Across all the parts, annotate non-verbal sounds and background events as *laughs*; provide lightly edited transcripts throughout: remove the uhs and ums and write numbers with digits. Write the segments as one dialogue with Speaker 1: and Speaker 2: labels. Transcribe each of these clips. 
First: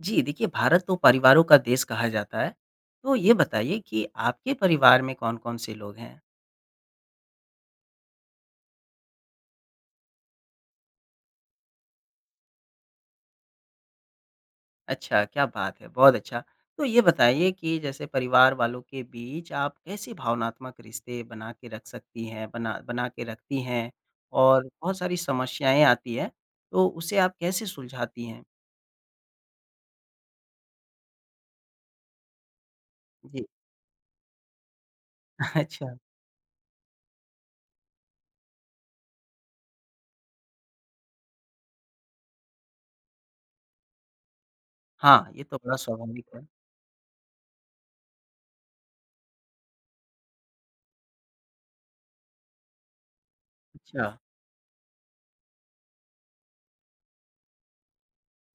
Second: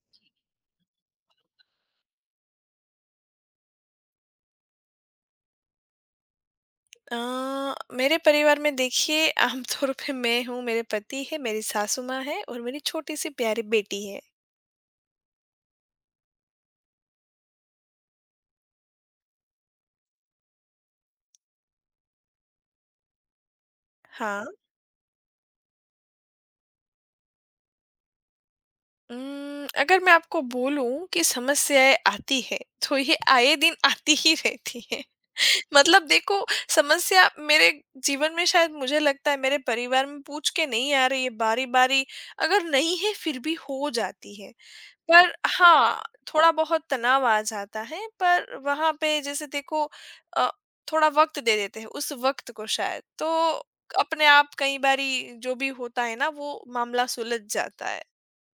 Speaker 1: जी, देखिए भारत तो परिवारों का देश कहा जाता है। तो ये बताइए कि आपके परिवार में कौन-कौन से लोग हैं?
Speaker 2: अ, मेरे परिवार में देखिए आमतौर *laughs* पे मैं हूँ, मेरे पति हैं, मेरी सासू माँ है और मेरी छोटी-सी प्यारी बेटी है।
Speaker 1: अच्छा, क्या बात है, बहुत अच्छा। तो ये बताइए कि जैसे परिवार वालों के बीच आप कैसे भावनात्मक रिश्ते बना के रख सकती हैं बना बना के रखती हैं
Speaker 2: हाँ,
Speaker 1: और बहुत सारी समस्याएँ आती हैं, तो उसे आप कैसे सुलझाती हैं?
Speaker 2: अगर मैं आपको बोलूँ कि समस्याएँ आती हैं, तो ये
Speaker 1: जी।
Speaker 2: आए दिन आती ही रहती हैं।
Speaker 1: *laughs*
Speaker 2: *laughs*
Speaker 1: अच्छा।
Speaker 2: मतलब देखो, समस्या मेरे जीवन में शायद मुझे लगता है मेरे परिवार में पूछ के नहीं आ रही है बारी-बारी, अगर नहीं है फिर भी हो जाती है।
Speaker 1: हाँ,
Speaker 2: पर
Speaker 1: ये तो बड़ा
Speaker 2: हाँ,
Speaker 1: स्वाभाविक है।
Speaker 2: थोड़ा बहुत तनाव आ जाता है, पर वहाँ पे जैसे देखो अ, थोड़ा वक़्त दे देते हैं उस वक़्त को शायद, तो
Speaker 1: अच्छा।
Speaker 2: अपने आप कई बारी जो भी होता है ना, वो मामला सुलझ जाता है।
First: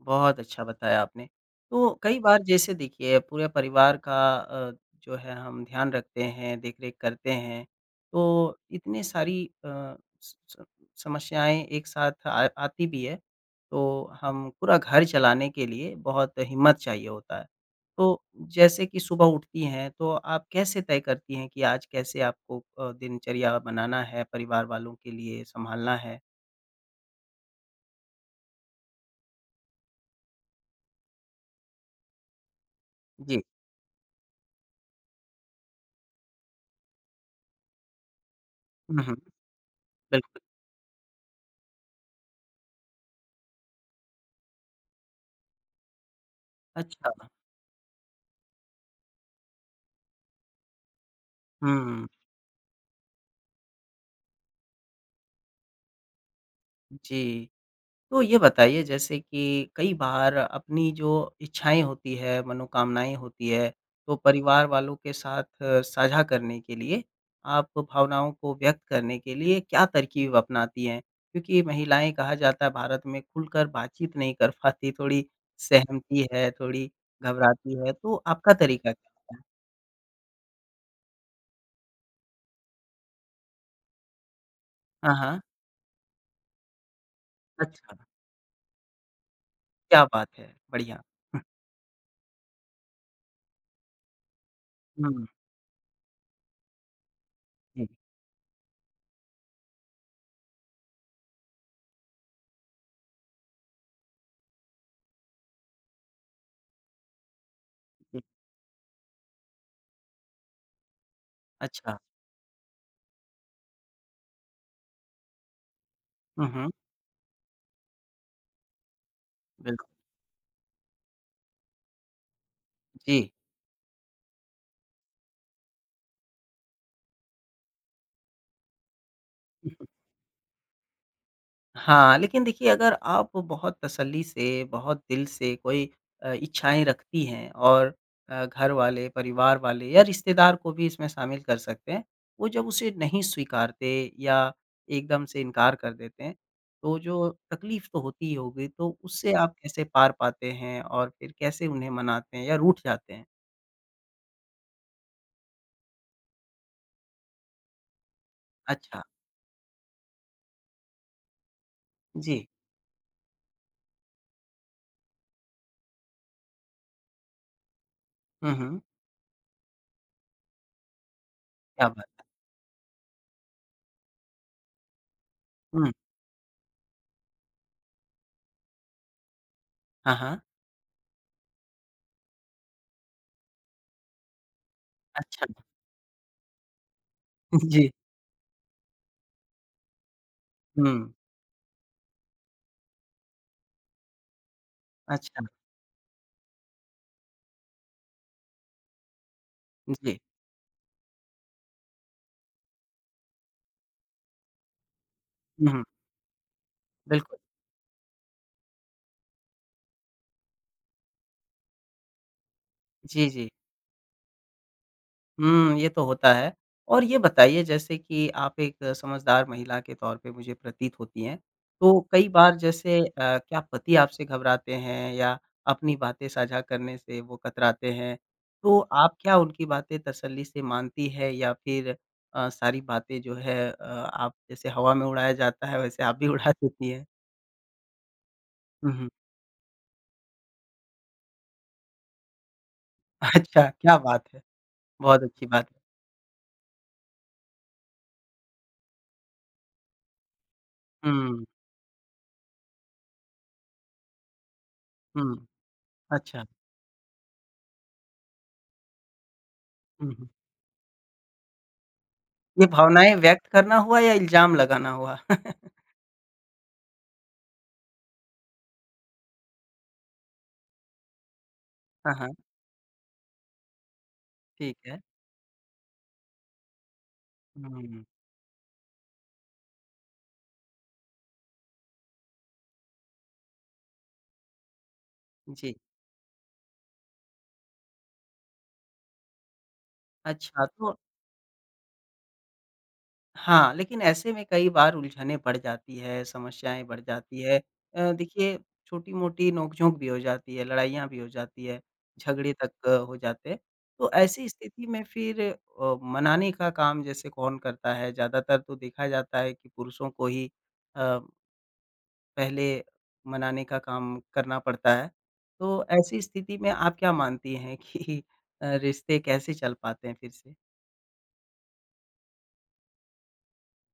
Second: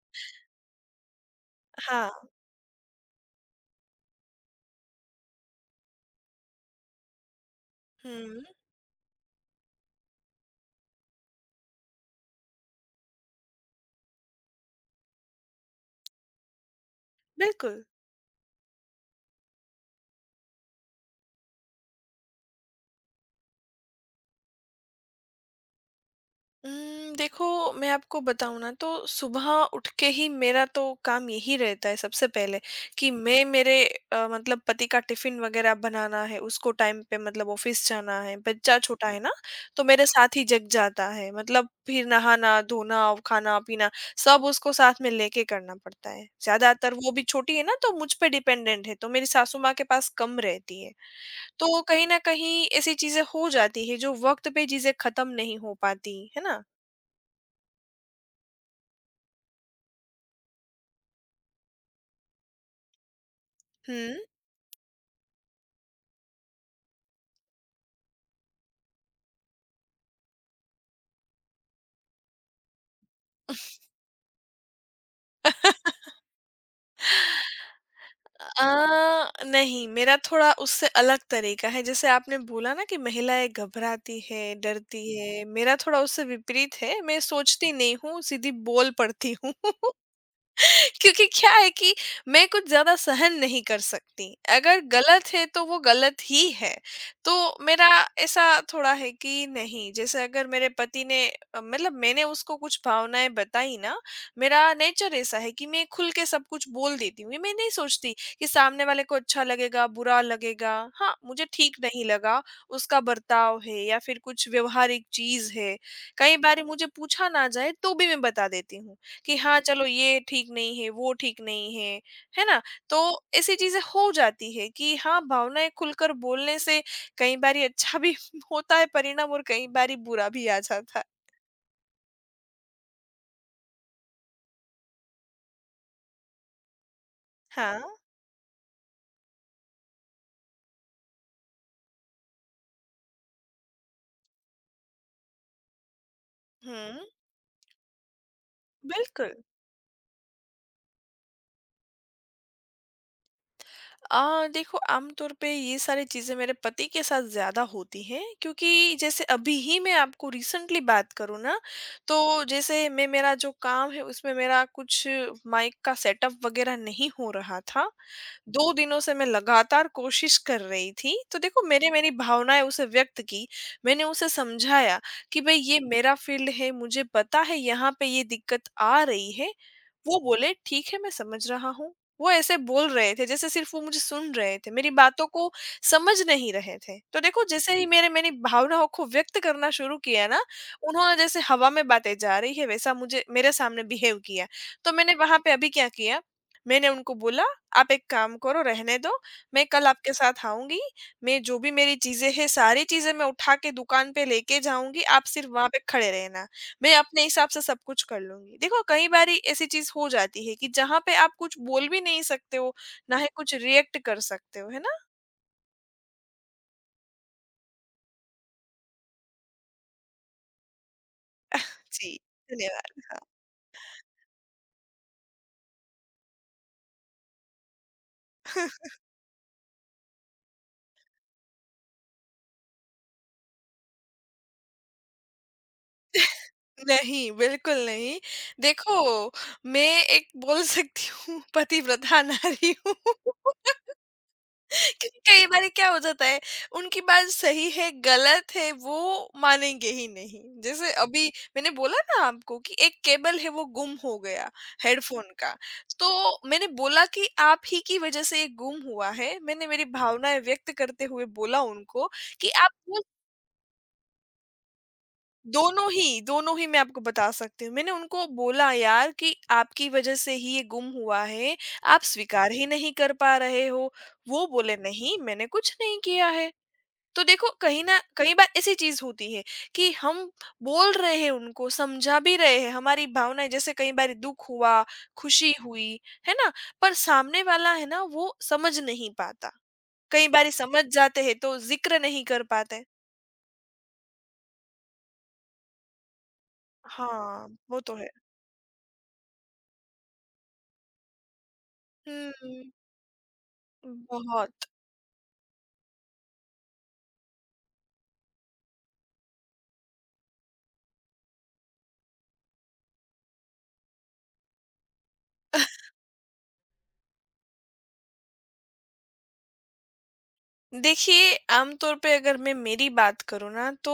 Speaker 1: बहुत अच्छा बताया आपने। तो कई
Speaker 2: हाँ।
Speaker 1: बार जैसे देखिए पूरे परिवार का जो है हम ध्यान रखते हैं, देख-रेख करते हैं,
Speaker 2: हुँ,
Speaker 1: तो इतने सारी स स समस्याएँ एक साथ आ आती भी है, तो हम पूरा घर चलाने के लिए बहुत हिम्मत चाहिए होता है।
Speaker 2: बिल्कुल।
Speaker 1: तो जैसे कि सुबह उठती हैं, तो आप कैसे तय करती हैं कि आज कैसे आपको दिनचर्या बनाना है, परिवार वालों के लिए संभालना है?
Speaker 2: देखो, मैं आपको बताऊँ ना तो सुबह उठ के ही मेरा तो काम यही रहता है सबसे पहले कि
Speaker 1: जी।
Speaker 2: मैं मेरे मतलब पति का टिफ़िन वग़ैरह बनाना है, उसको टाइम पे मतलब ऑफ़िस जाना है, बच्चा
Speaker 1: हुँ,
Speaker 2: छोटा
Speaker 1: हुँ।
Speaker 2: है ना, तो मेरे साथ
Speaker 1: बिल्कुल।
Speaker 2: ही जग जाता है। मतलब फिर नहाना, धोना, खाना-पीना सब उसको साथ में लेके करना पड़ता है। ज़्यादातर वो
Speaker 1: अच्छा।
Speaker 2: भी छोटी है ना तो मुझ पे डिपेंडेंट है, तो मेरी सासू माँ के पास कम रहती है। तो कहीं
Speaker 1: हुँ।
Speaker 2: न कहीं ऐसी चीज़ें हो जाती है जो वक़्त पे चीज़ें ख़त्म नहीं हो पाती, है ना?
Speaker 1: जी। तो ये बताइए जैसे कि कई बार अपनी जो इच्छाएँ होती है, मनोकामनाएँ होती है,
Speaker 2: हुँ।
Speaker 1: तो परिवार वालों के साथ साझा करने के लिए आप भावनाओं को व्यक्त करने के लिए क्या तरकीब अपनाती हैं? क्योंकि महिलाएँ कहा जाता है भारत में खुलकर बातचीत नहीं कर पाती, थोड़ी सहमती है, थोड़ी घबराती है, तो आपका तरीका क्या
Speaker 2: अ,
Speaker 1: होता है?
Speaker 2: नहीं, मेरा थोड़ा उससे अलग तरीका है। जैसे आपने बोला ना कि महिलाएँ घबराती हैं, डरती
Speaker 1: हाँ, हाँ।
Speaker 2: हैं, मेरा थोड़ा उससे विपरीत है। मैं सोचती नहीं
Speaker 1: अच्छा,
Speaker 2: हूँ, सीधी बोल पड़ती हूँ। *laughs*
Speaker 1: क्या बात है!
Speaker 2: *laughs*
Speaker 1: बढ़िया।
Speaker 2: क्योंकि क्या है कि मैं कुछ ज़्यादा सहन नहीं कर सकती। अगर
Speaker 1: हुँ, हुँ,
Speaker 2: गलत है तो वो गलत ही है। तो मेरा
Speaker 1: जी,
Speaker 2: ऐसा थोड़ा है कि नहीं, जैसे अगर मेरे पति ने मतलब मैंने उसको कुछ भावनाएँ बताई ना, मेरा नेचर ऐसा है कि मैं खुल के सब कुछ बोल देती हूँ। ये मैं नहीं सोचती
Speaker 1: जी।
Speaker 2: कि सामने वाले को अच्छा लगेगा, बुरा लगेगा। हाँ, मुझे ठीक
Speaker 1: अच्छा।
Speaker 2: नहीं लगा, उसका बर्ताव है या फिर कुछ व्यवहारिक चीज़ है। कई
Speaker 1: हुँ,
Speaker 2: बारी
Speaker 1: हुँ,
Speaker 2: मुझे पूछा ना जाए तो भी मैं बता देती हूँ। कि हाँ, चलो,
Speaker 1: बिल्कुल।
Speaker 2: ये ठीक नहीं है वो ठीक नहीं है, है ना? तो
Speaker 1: जी।
Speaker 2: ऐसी चीजें हो जाती है कि हाँ, भावनाएं खुलकर बोलने से कई बार अच्छा भी *laughs* होता है परिणाम, और कई बार बुरा भी आ जाता है।
Speaker 1: हाँ, लेकिन देखिए अगर आप बहुत तसल्ली से, बहुत दिल से कोई इच्छाएँ रखती हैं
Speaker 2: हाँ,
Speaker 1: और घर वाले, परिवार वाले या रिश्तेदार को भी इसमें शामिल कर सकते हैं। वो जब उसे नहीं स्वीकारते या एकदम से इनकार कर देते हैं, तो
Speaker 2: हम्म,
Speaker 1: जो तकलीफ़ तो होती ही होगी, तो
Speaker 2: बिल्कुल।
Speaker 1: उससे आप कैसे पार पाते हैं और फिर कैसे उन्हें मनाते हैं या रूठ जाते हैं?
Speaker 2: देखो, आमतौर पे ये सारी चीज़ें मेरे पति के साथ ज़्यादा होती हैं क्योंकि
Speaker 1: अच्छा,
Speaker 2: जैसे अभी ही मैं आपको रिसेंटली बात करूँ ना,
Speaker 1: जी।
Speaker 2: तो जैसे मैं मेरा जो काम है उसमें मेरा कुछ माइक का सेटअप वगैरह नहीं हो रहा था।
Speaker 1: हुँ,
Speaker 2: दो
Speaker 1: हुँ,
Speaker 2: दिनों से मैं लगातार कोशिश कर रही थी तो देखो,
Speaker 1: क्या
Speaker 2: मैंने मेरी
Speaker 1: बात
Speaker 2: भावनाएं उसे व्यक्त की। मैंने उसे समझाया कि भाई ये
Speaker 1: हुँ,
Speaker 2: मेरा फील्ड है, मुझे पता है यहाँ पे ये दिक्कत आ रही है।
Speaker 1: हाँ,
Speaker 2: वो
Speaker 1: हाँ,
Speaker 2: बोले ठीक है, मैं समझ रहा हूँ। वो ऐसे बोल रहे थे जैसे सिर्फ वो मुझे सुन रहे थे, मेरी बातों
Speaker 1: अच्छा।
Speaker 2: को समझ नहीं रहे थे। तो देखो,
Speaker 1: *laughs*
Speaker 2: जैसे ही जी।
Speaker 1: जी,
Speaker 2: मेरे मैंने भावनाओं को व्यक्त करना शुरू किया ना,
Speaker 1: हुँ,
Speaker 2: उन्होंने जैसे हवा में बातें जा रही है वैसा मुझे मेरे सामने बिहेव किया। तो मैंने वहाँ
Speaker 1: अच्छा,
Speaker 2: पे अभी क्या किया, मैंने उनको बोला, आप एक काम करो, रहने दो, मैं कल आपके
Speaker 1: जी।
Speaker 2: साथ आऊँगी, मैं जो भी मेरी चीज़ें हैं सारी चीज़ें मैं उठा के दुकान पे लेके जाऊँगी, आप सिर्फ वहाँ
Speaker 1: हुँ,
Speaker 2: पे
Speaker 1: हुँ,
Speaker 2: खड़े रहना। मैं अपने
Speaker 1: बिल्कुल।
Speaker 2: हिसाब से सब कुछ कर लूँगी। देखो, कई बारी ऐसी चीज़ हो जाती है कि जहाँ पे आप कुछ बोल भी नहीं सकते हो, ना ही
Speaker 1: जी, जी।
Speaker 2: कुछ रिएक्ट कर सकते हो, है ना?
Speaker 1: हुँ, ये तो होता है। और ये बताइए जैसे कि आप एक समझदार महिला के तौर पे मुझे प्रतीत होती हैं, तो
Speaker 2: जी,
Speaker 1: कई बार
Speaker 2: धन्यवाद।
Speaker 1: जैसे
Speaker 2: हाँ,
Speaker 1: क्या पति आपसे घबराते हैं या अपनी बातें साझा करने से वो कतराते हैं? तो आप क्या उनकी बातें तसल्ली से मानती है या फिर सारी बातें जो है आप जैसे हवा में उड़ाया जाता है वैसे आप भी उड़ा देती हैं?
Speaker 2: नहीं, बिल्कुल नहीं।
Speaker 1: हुँ,
Speaker 2: देखो,
Speaker 1: हुँ।
Speaker 2: मैं एक बोल सकती हूँ *laughs* पतिव्रता नारी हूँ।
Speaker 1: *laughs* अच्छा, क्या बात है! बहुत
Speaker 2: कई
Speaker 1: अच्छी
Speaker 2: बार
Speaker 1: बात है।
Speaker 2: क्या हो जाता है, उनकी बात सही है गलत है वो मानेंगे ही नहीं। जैसे अभी
Speaker 1: हुँ,
Speaker 2: मैंने बोला ना आपको कि एक केबल है वो गुम हो गया, हेडफोन
Speaker 1: हुँ।
Speaker 2: का। तो
Speaker 1: अच्छा।
Speaker 2: मैंने बोला कि आप ही की वजह से ये गुम हुआ है, मैंने मेरी
Speaker 1: हुँ, हुँ।
Speaker 2: भावनाएं व्यक्त करते हुए बोला उनको कि
Speaker 1: ये
Speaker 2: आप वो
Speaker 1: भावनाएँ व्यक्त करना हुआ या इल्ज़ाम लगाना हुआ? *laughs*
Speaker 2: दोनों ही मैं आपको बता सकती हूँ। मैंने उनको बोला यार कि आपकी वजह से ही ये गुम हुआ है, आप
Speaker 1: हाँ, हाँ,
Speaker 2: स्वीकार ही नहीं कर पा रहे हो। वो बोले
Speaker 1: ठीक है।
Speaker 2: नहीं, मैंने कुछ नहीं किया है। तो देखो, कहीं ना
Speaker 1: हुँ,
Speaker 2: कई बार ऐसी चीज होती है कि हम बोल रहे हैं, उनको समझा भी रहे हैं हमारी भावनाएं जैसे कई बार दुख हुआ, खुशी
Speaker 1: जी।
Speaker 2: हुई, है ना? पर सामने वाला है ना वो समझ नहीं पाता। कई बार
Speaker 1: अच्छा
Speaker 2: समझ
Speaker 1: तो
Speaker 2: जाते हैं तो जिक्र नहीं कर पाते।
Speaker 1: हाँ, लेकिन ऐसे में कई बार उलझनें बढ़ जाती है, समस्याएँ बढ़ जाती
Speaker 2: हाँ,
Speaker 1: है।
Speaker 2: वो तो है।
Speaker 1: देखिए छोटी-मोटी नोक-झोंक भी हो जाती है, लड़ाइयाँ भी हो जाती है, झगड़े
Speaker 2: हम्म।
Speaker 1: तक हो जाते हैं। तो ऐसी
Speaker 2: बहुत।
Speaker 1: स्थिति में फिर मनाने का काम जैसे कौन करता है? ज़्यादातर तो देखा जाता है कि पुरुषों को ही अ पहले मनाने का काम करना पड़ता है। तो ऐसी स्थिति में आप क्या मानती हैं कि *laughs* रिश्ते कैसे चल पाते हैं फिर से?
Speaker 2: देखिए, आमतौर पे अगर मैं मेरी बात करूँ ना तो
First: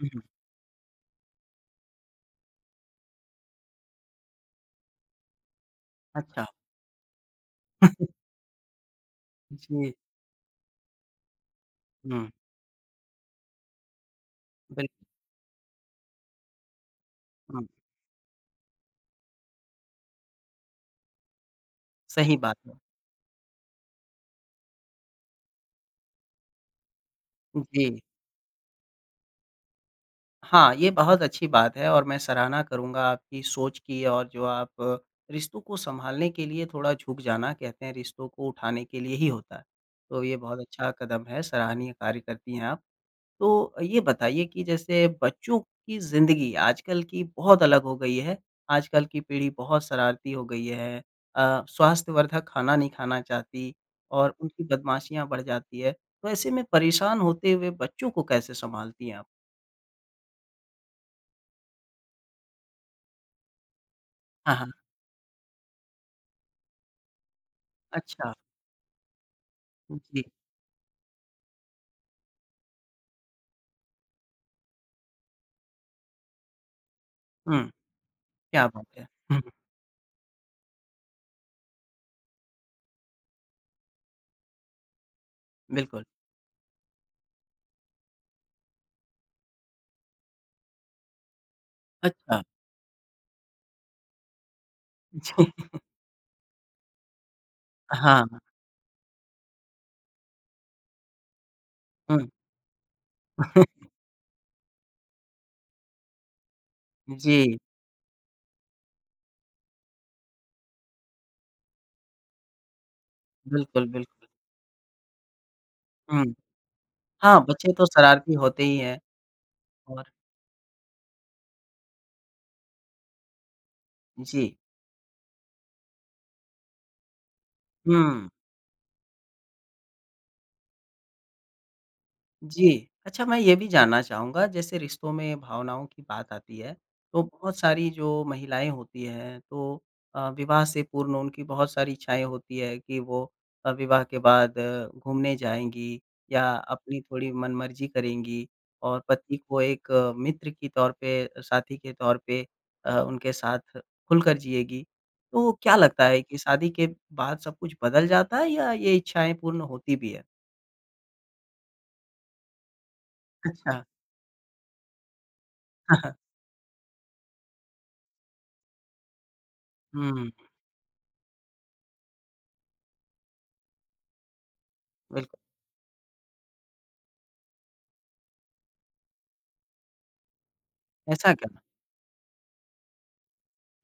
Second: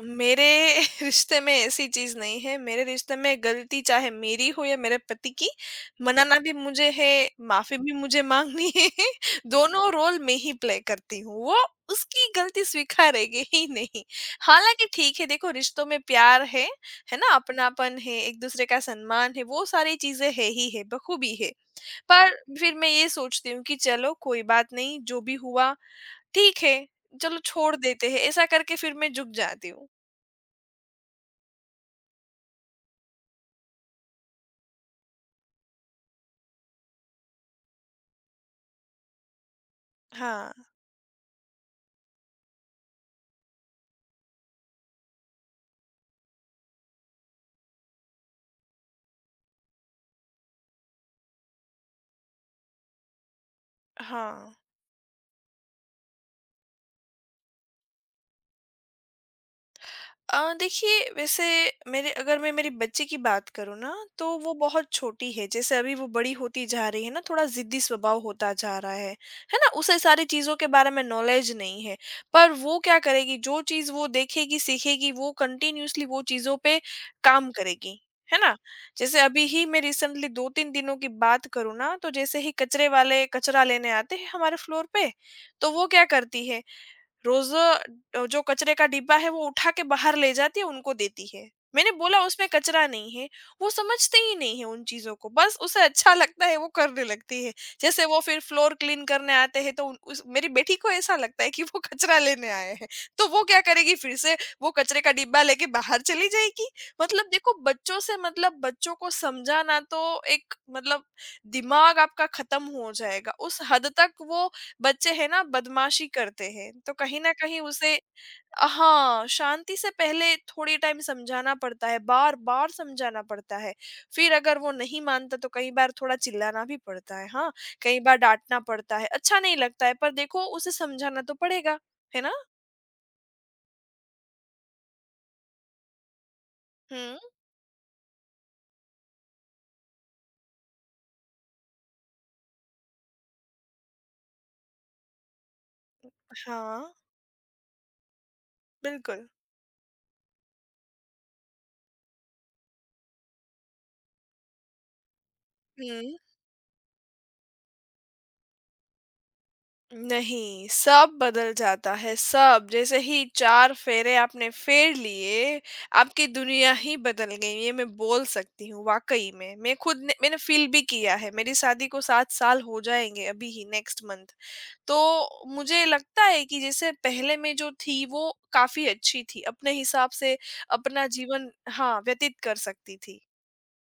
Speaker 1: हुँ, हुँ।
Speaker 2: मेरे *laughs* रिश्ते में ऐसी चीज़ नहीं है। मेरे रिश्ते में गलती चाहे मेरी हो या मेरे पति की, मनाना
Speaker 1: अच्छा।
Speaker 2: भी मुझे है, माफ़ी भी मुझे
Speaker 1: *laughs*
Speaker 2: माँगनी है। *laughs* दोनों
Speaker 1: जी।
Speaker 2: रोल मैं ही प्ले करती हूँ। वो
Speaker 1: हुँ,
Speaker 2: उसकी गलती स्वीकारेगी ही नहीं। हालाँकि
Speaker 1: बिल्कुल,
Speaker 2: ठीक है, देखो, रिश्तों में प्यार है ना?
Speaker 1: हुँ,
Speaker 2: अपनापन है, एक-दूसरे का सम्मान है, वो सारी चीज़ें है ही है, बखूबी है। पर
Speaker 1: सही बात है।
Speaker 2: फिर मैं ये सोचती हूँ कि चलो कोई बात नहीं, जो भी हुआ ठीक है, चलो, छोड़
Speaker 1: जी।
Speaker 2: देते हैं, ऐसा करके फिर मैं झुक जाती हूँ।
Speaker 1: हाँ, ये बहुत अच्छी बात है और मैं सराहना करूँगा आपकी सोच की और जो आप रिश्तों को सँभालने के लिए थोड़ा झुक जाना कहते हैं रिश्तों को उठाने के लिए ही होता है। तो ये बहुत
Speaker 2: हाँ,
Speaker 1: अच्छा कदम है, सराहनीय कार्य करती हैं आप। तो ये बताइए कि जैसे बच्चों की ज़िंदगी आजकल की बहुत अलग हो गई है। आजकल की पीढ़ी बहुत शरारती हो गई है। स्वास्थ्यवर्धक खाना नहीं खाना चाहती और
Speaker 2: हाँ।
Speaker 1: उनकी बदमाशियाँ बढ़ जाती है। तो ऐसे में परेशान होते हुए बच्चों को कैसे सँभालती हैं आप?
Speaker 2: देखिए, वैसे मेरे, अगर मैं मेरी बच्ची की बात करूँ ना, तो वो
Speaker 1: हाँ, हाँ।
Speaker 2: बहुत छोटी है। जैसे अभी वो बड़ी होती जा रही है ना, थोड़ा जिद्दी स्वभाव
Speaker 1: अच्छा।
Speaker 2: होता जा रहा है ना? उसे सारी
Speaker 1: जी।
Speaker 2: चीज़ों के बारे में नॉलेज नहीं है, पर वो क्या करेगी, जो चीज़ वो देखेगी सीखेगी वो कंटिन्यूअसली वो चीज़ों पे काम
Speaker 1: हुँ,
Speaker 2: करेगी, है ना?
Speaker 1: क्या बात है।
Speaker 2: जैसे
Speaker 1: हुँ,
Speaker 2: अभी ही मैं रिसेंटली 2-3 दिनों की बात करूँ ना, तो जैसे ही कचरे वाले कचरा लेने आते हैं हमारे फ्लोर पे, तो वो क्या
Speaker 1: बिल्कुल।
Speaker 2: करती है, रोज जो कचरे का डिब्बा है वो उठा के बाहर ले जाती है, उनको देती है। मैंने बोला
Speaker 1: अच्छा।
Speaker 2: उसमें कचरा नहीं है, वो समझते ही नहीं है उन चीजों को,
Speaker 1: जी।
Speaker 2: बस उसे अच्छा लगता है वो करने लगती है। जैसे वो
Speaker 1: हाँ।
Speaker 2: फिर फ्लोर क्लीन करने आते हैं तो मेरी बेटी को ऐसा लगता है कि वो कचरा
Speaker 1: हुँ।
Speaker 2: लेने आए हैं। तो वो क्या करेगी फिर से, वो कचरे का डिब्बा लेके बाहर चली जाएगी। मतलब देखो,
Speaker 1: जी,
Speaker 2: बच्चों से मतलब बच्चों को समझाना तो, एक मतलब दिमाग आपका खत्म हो जाएगा उस हद
Speaker 1: बिल्कुल,
Speaker 2: तक।
Speaker 1: बिल्कुल।
Speaker 2: वो बच्चे हैं ना, बदमाशी
Speaker 1: हुँ।
Speaker 2: करते हैं तो कहीं ना
Speaker 1: हाँ,
Speaker 2: कहीं
Speaker 1: बच्चे तो
Speaker 2: उसे,
Speaker 1: शरारती होते ही हैं
Speaker 2: हाँ, शांति से
Speaker 1: और
Speaker 2: पहले थोड़ी टाइम समझाना पड़ता है, बार बार समझाना पड़ता है, फिर
Speaker 1: जी।
Speaker 2: अगर वो नहीं मानता तो कई बार थोड़ा चिल्लाना भी पड़ता है। हाँ, कई बार
Speaker 1: हुँ।
Speaker 2: डांटना पड़ता है, अच्छा नहीं लगता है, पर देखो, उसे समझाना तो पड़ेगा, है ना?
Speaker 1: जी। अच्छा मैं ये भी जानना चाहूँगा जैसे रिश्तों में भावनाओं की बात आती है,
Speaker 2: हम्म।
Speaker 1: तो बहुत सारी जो महिलाएँ होती हैं तो विवाह से पूर्व उनकी बहुत सारी इच्छाएँ होती है कि वो विवाह के बाद घूमने जाएँगी या
Speaker 2: हाँ,
Speaker 1: अपनी थोड़ी मनमर्जी करेंगी और
Speaker 2: बिल्कुल।
Speaker 1: पति को एक मित्र की तौर पे, साथी के तौर पे उनके साथ खुलकर जिएगी। तो क्या लगता
Speaker 2: हम्म।
Speaker 1: है कि शादी के बाद सब कुछ बदल जाता है या ये इच्छाएँ पूर्ण होती भी है?
Speaker 2: नहीं, सब बदल जाता है, सब। जैसे ही 4
Speaker 1: अच्छा।
Speaker 2: फेरे आपने फेर लिए,
Speaker 1: *laughs*
Speaker 2: आपकी दुनिया ही बदल गई, ये मैं बोल सकती हूँ वाक़ई में। मैं खुद ने
Speaker 1: हुँ।
Speaker 2: मैंने फ़ील भी किया है, मेरी शादी को 7 साल हो जाएँगे अभी ही नेक्स्ट मंथ।
Speaker 1: बिल्कुल,
Speaker 2: तो मुझे लगता है कि जैसे पहले मैं जो थी, वो काफ़ी अच्छी थी, अपने हिसाब से अपना
Speaker 1: ऐसा क्या?
Speaker 2: जीवन, हाँ, व्यतीत कर सकती थी।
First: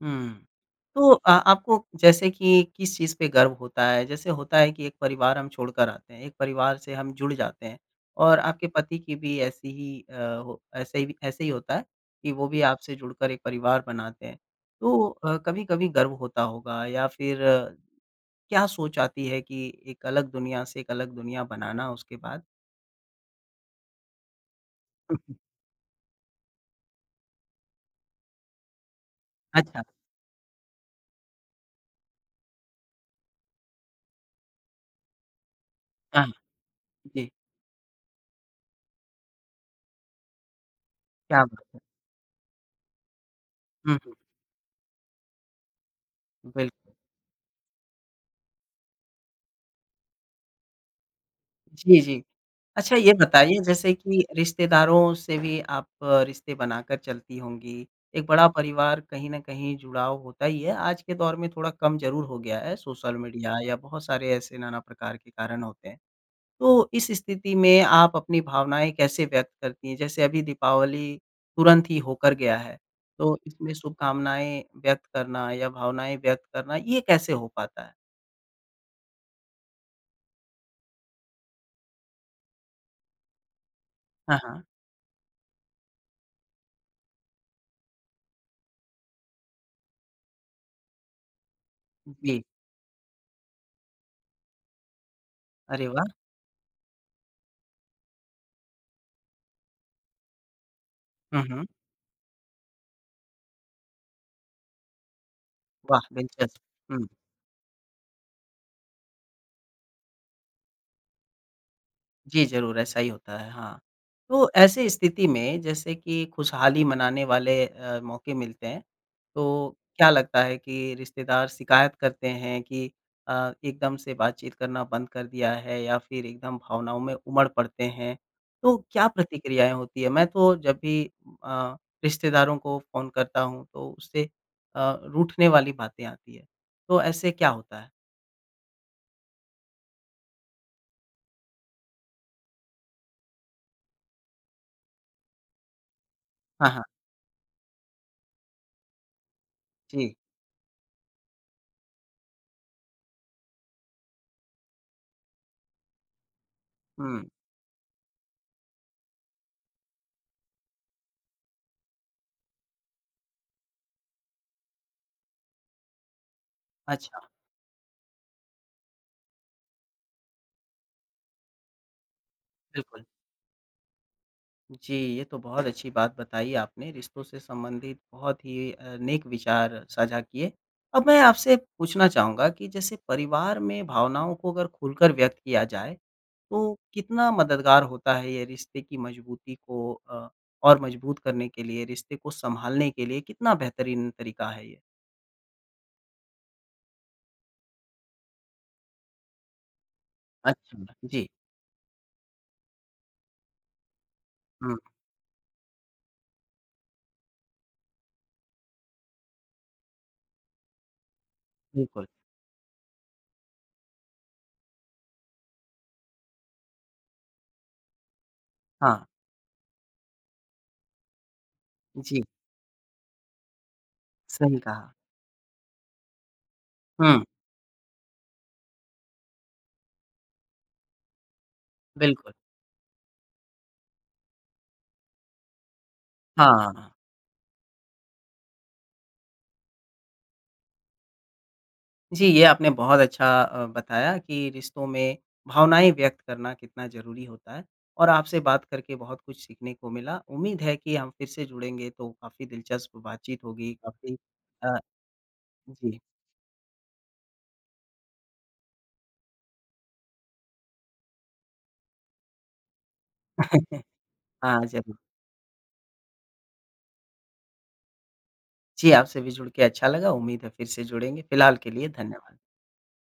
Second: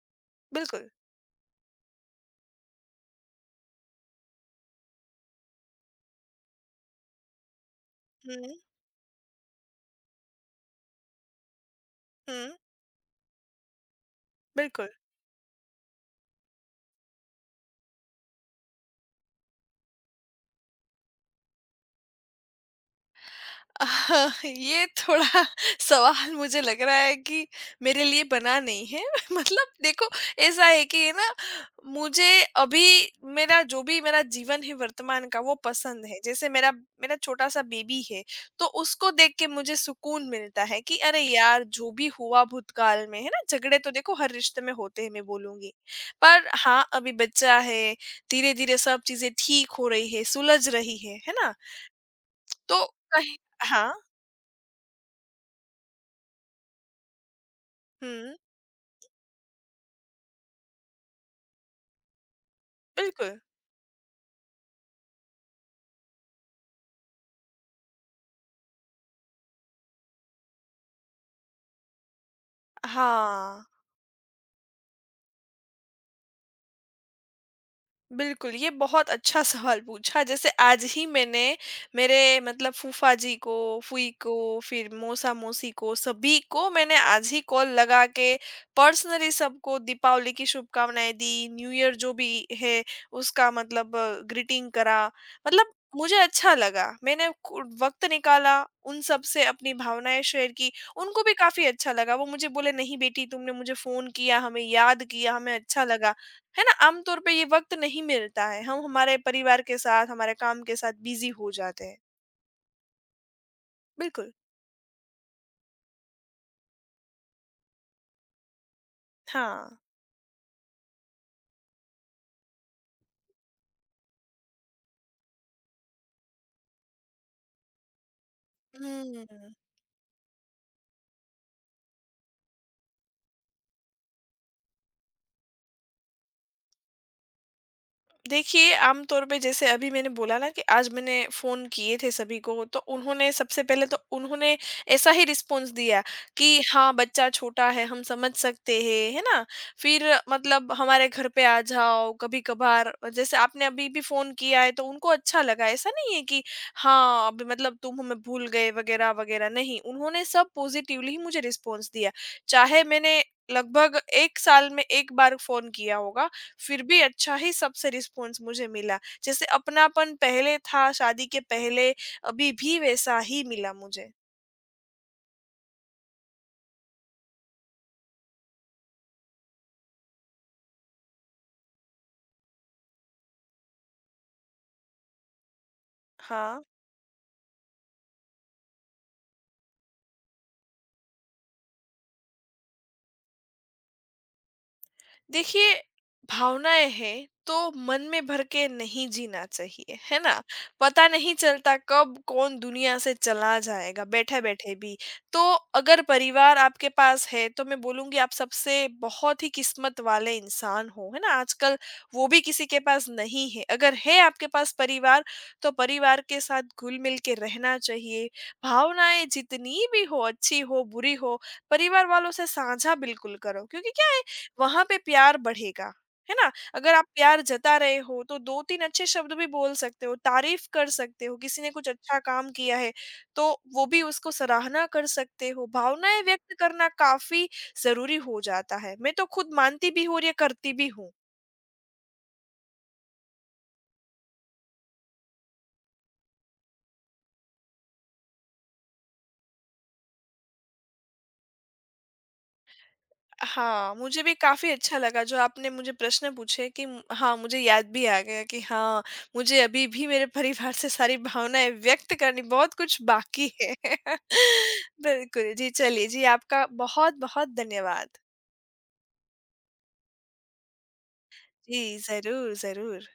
Speaker 1: हुँ।
Speaker 2: बिल्कुल।
Speaker 1: तो आपको जैसे कि किस चीज़ पे गर्व होता है? जैसे होता है कि एक परिवार हम छोड़कर आते हैं, एक परिवार से हम जुड़ जाते हैं और
Speaker 2: हुँ,
Speaker 1: आपके पति की भी ऐसी ही हो ऐसे ही होता है कि
Speaker 2: हुँ,
Speaker 1: वो भी आपसे जुड़कर एक परिवार बनाते हैं।
Speaker 2: बिल्कुल।
Speaker 1: तो कभी-कभी गर्व होता होगा या फिर क्या सोच आती है कि एक अलग दुनिया से एक अलग दुनिया बनाना उसके बाद?
Speaker 2: अ, ये
Speaker 1: *laughs* हुँ,
Speaker 2: थोड़ा
Speaker 1: हुँ।
Speaker 2: *laughs* सवाल मुझे लग रहा है कि मेरे लिए बना नहीं है। *laughs* मतलब
Speaker 1: अच्छा।
Speaker 2: देखो, ऐसा है कि, है ना, मुझे अभी मेरा जो भी मेरा जीवन है वर्तमान का वो पसंद है।
Speaker 1: हाँ,
Speaker 2: जैसे मेरा, मेरा
Speaker 1: जी,
Speaker 2: छोटा सा बेबी है, तो उसको देख के मुझे सुकून मिलता है कि अरे
Speaker 1: क्या बात
Speaker 2: यार,
Speaker 1: है।
Speaker 2: जो भी हुआ भूतकाल में, है ना, झगड़े तो
Speaker 1: हुँ,
Speaker 2: देखो
Speaker 1: हुँ,
Speaker 2: हर रिश्ते में होते हैं, मैं बोलूंगी, पर हाँ,
Speaker 1: बिल्कुल।
Speaker 2: अभी बच्चा है, धीरे धीरे सब चीजें ठीक हो रही है, सुलझ रही है ना?
Speaker 1: जी, जी।
Speaker 2: तो
Speaker 1: अच्छा ये
Speaker 2: कहीं,
Speaker 1: बताइए
Speaker 2: हाँ,
Speaker 1: जैसे कि रिश्तेदारों से भी आप रिश्ते बनाकर चलती होंगी। एक
Speaker 2: हम्म,
Speaker 1: बड़ा परिवार कहीं न कहीं जुड़ाव होता ही है, आज के दौर में थोड़ा कम ज़रूर हो गया है, सोशल
Speaker 2: बिल्कुल,
Speaker 1: मीडिया या बहुत सारे ऐसे नाना प्रकार के कारण होते हैं। तो इस स्थिति में आप अपनी भावनाएँ कैसे व्यक्त करती हैं? जैसे अभी दीपावली तुरंत ही होकर गया है, तो
Speaker 2: हाँ,
Speaker 1: इसमें शुभकामनाएँ व्यक्त करना या भावनाएँ व्यक्त करना ये कैसे हो पाता है?
Speaker 2: बिल्कुल, ये बहुत अच्छा *laughs* सवाल पूछा। जैसे आज ही मैंने, मेरे मतलब फूफा जी को, फूई को,
Speaker 1: हाँ, हाँ।
Speaker 2: फिर मौसा-मौसी को, सभी को मैंने आज ही कॉल लगा के पर्सनली सबको दीपावली की शुभकामनाएँ दी, न्यू ईयर जो
Speaker 1: जी।
Speaker 2: भी है, उसका मतलब ग्रीटिंग करा। मतलब
Speaker 1: अरे वाह!
Speaker 2: मुझे अच्छा लगा, मैंने कु वक़्त निकाला, उन सब से अपनी भावनाएँ शेयर की, उनको भी
Speaker 1: हुँ,
Speaker 2: काफ़ी
Speaker 1: हुँ।
Speaker 2: अच्छा लगा। वो मुझे बोले, "नहीं बेटी, तुमने मुझे फ़ोन किया, हमें याद किया, हमें अच्छा
Speaker 1: वाह!
Speaker 2: लगा।"
Speaker 1: दिलचस्प।
Speaker 2: है ना,
Speaker 1: हुँ।
Speaker 2: आमतौर पे ये वक्त नहीं मिलता है, हम हमारे परिवार के साथ हमारे काम के साथ बिजी हो जाते हैं।
Speaker 1: जी, ज़रूर, ऐसा ही होता है, हाँ।
Speaker 2: बिल्कुल।
Speaker 1: तो ऐसी स्थिति में जैसे कि खुशहाली मनाने वाले मौके मिलते हैं, तो
Speaker 2: हाँ।
Speaker 1: क्या लगता है कि रिश्तेदार शिकायत करते हैं कि एकदम से बातचीत करना बंद कर दिया है या फिर एकदम भावनाओं में उमड़ पड़ते हैं, तो क्या
Speaker 2: हम्म।
Speaker 1: प्रतिक्रियाएँ होती हैं? मैं तो जब भी अ, रिश्तेदारों को फ़ोन करता हूँ, तो उससे रूठने वाली बातें आती हैं, तो ऐसे क्या होता है?
Speaker 2: देखिए, आम तौर पे जैसे अभी मैंने बोला ना कि आज मैंने फ़ोन किए थे सभी को, तो उन्होंने सबसे पहले तो उन्होंने ऐसा ही रिस्पॉन्स दिया कि
Speaker 1: हाँ, हाँ।
Speaker 2: हाँ, बच्चा छोटा है, हम समझ सकते हैं, है ना? फिर
Speaker 1: जी।
Speaker 2: मतलब हमारे घर पे आ जाओ कभी-कभार। जैसे आपने अभी भी फ़ोन किया है तो उनको अच्छा लगा, ऐसा नहीं है कि
Speaker 1: हुँ।
Speaker 2: हाँ, अभी मतलब तुम हमें भूल गए वगैरह-वगैरह, नहीं, उन्होंने सब पॉज़िटिवली ही मुझे रिस्पॉन्स दिया। चाहे मैंने लगभग 1 साल में 1 बार फ़ोन किया होगा, फिर भी
Speaker 1: अच्छा,
Speaker 2: अच्छा ही सबसे रिस्पॉन्स मुझे मिला। जैसे अपनापन पहले था शादी के पहले, अभी भी
Speaker 1: बिल्कुल।
Speaker 2: वैसा ही मिला मुझे।
Speaker 1: जी, ये तो बहुत अच्छी बात बताई आपने, रिश्तों से संबंधित बहुत ही नेक विचार साझा किए। अब मैं आपसे पूछना चाहूँगा कि जैसे परिवार में भावनाओं को अगर खुलकर व्यक्त किया जाए,
Speaker 2: हाँ।
Speaker 1: तो कितना मददगार होता है ये रिश्ते की मजबूती को और मजबूत करने के लिए, रिश्ते को सँभालने के लिए कितना बेहतरीन तरीका है ये?
Speaker 2: देखिए, भावनाएं हैं तो मन में भर के नहीं जीना चाहिए, है ना?
Speaker 1: अच्छा।
Speaker 2: पता
Speaker 1: जी,
Speaker 2: नहीं चलता कब कौन दुनिया से चला जाएगा बैठे बैठे
Speaker 1: हुँ,
Speaker 2: भी। तो अगर परिवार आपके पास है तो मैं बोलूंगी आप सबसे बहुत ही किस्मत वाले इंसान हो, है ना? आजकल
Speaker 1: बिल्कुल।
Speaker 2: वो भी किसी के पास नहीं है। अगर है आपके पास परिवार, तो परिवार के साथ घुल मिल के रहना चाहिए।
Speaker 1: हाँ,
Speaker 2: भावनाएं जितनी भी हो, अच्छी हो बुरी हो, परिवार
Speaker 1: जी,
Speaker 2: वालों से साझा बिल्कुल करो, क्योंकि क्या,
Speaker 1: सही कहा।
Speaker 2: वहाँ पे प्यार बढ़ेगा, है ना? अगर आप
Speaker 1: हुँ,
Speaker 2: प्यार जता रहे हो तो 2-3 अच्छे शब्द भी बोल सकते हो, तारीफ़ कर सकते हो, किसी ने कुछ अच्छा
Speaker 1: बिल्कुल।
Speaker 2: काम किया है तो वो भी, उसको सराहना कर सकते हो, भावनाएँ व्यक्त करना
Speaker 1: हाँ।
Speaker 2: काफ़ी ज़रूरी हो जाता है। मैं तो खुद मानती भी हूँ और ये करती भी हूँ।
Speaker 1: जी, ये आपने बहुत अच्छा बताया कि रिश्तों में भावनाएँ व्यक्त करना कितना ज़रूरी होता है और आपसे बात करके बहुत कुछ सीखने को मिला। उम्मीद है कि हम फिर से जुड़ेंगे तो काफ़ी दिलचस्प बातचीत होगी,
Speaker 2: हाँ,
Speaker 1: काफ़ी
Speaker 2: मुझे भी काफ़ी
Speaker 1: अ,
Speaker 2: अच्छा लगा जो आपने मुझे
Speaker 1: जी।
Speaker 2: प्रश्न पूछे कि म हाँ, मुझे याद भी आ गया कि हाँ, मुझे अभी भी मेरे परिवार से सारी भावनाएँ व्यक्त करनी बहुत कुछ बाकी है।
Speaker 1: *laughs*
Speaker 2: *laughs*
Speaker 1: हाँ, ज़रूर।
Speaker 2: बिल्कुल, जी, चलिए, जी, आपका बहुत-बहुत धन्यवाद।
Speaker 1: जी, आपसे भी जुड़ के अच्छा लगा। उम्मीद है फिर से जुड़ेंगे। फिलहाल के
Speaker 2: जी,
Speaker 1: लिए धन्यवाद।
Speaker 2: ज़रूर, ज़रूर।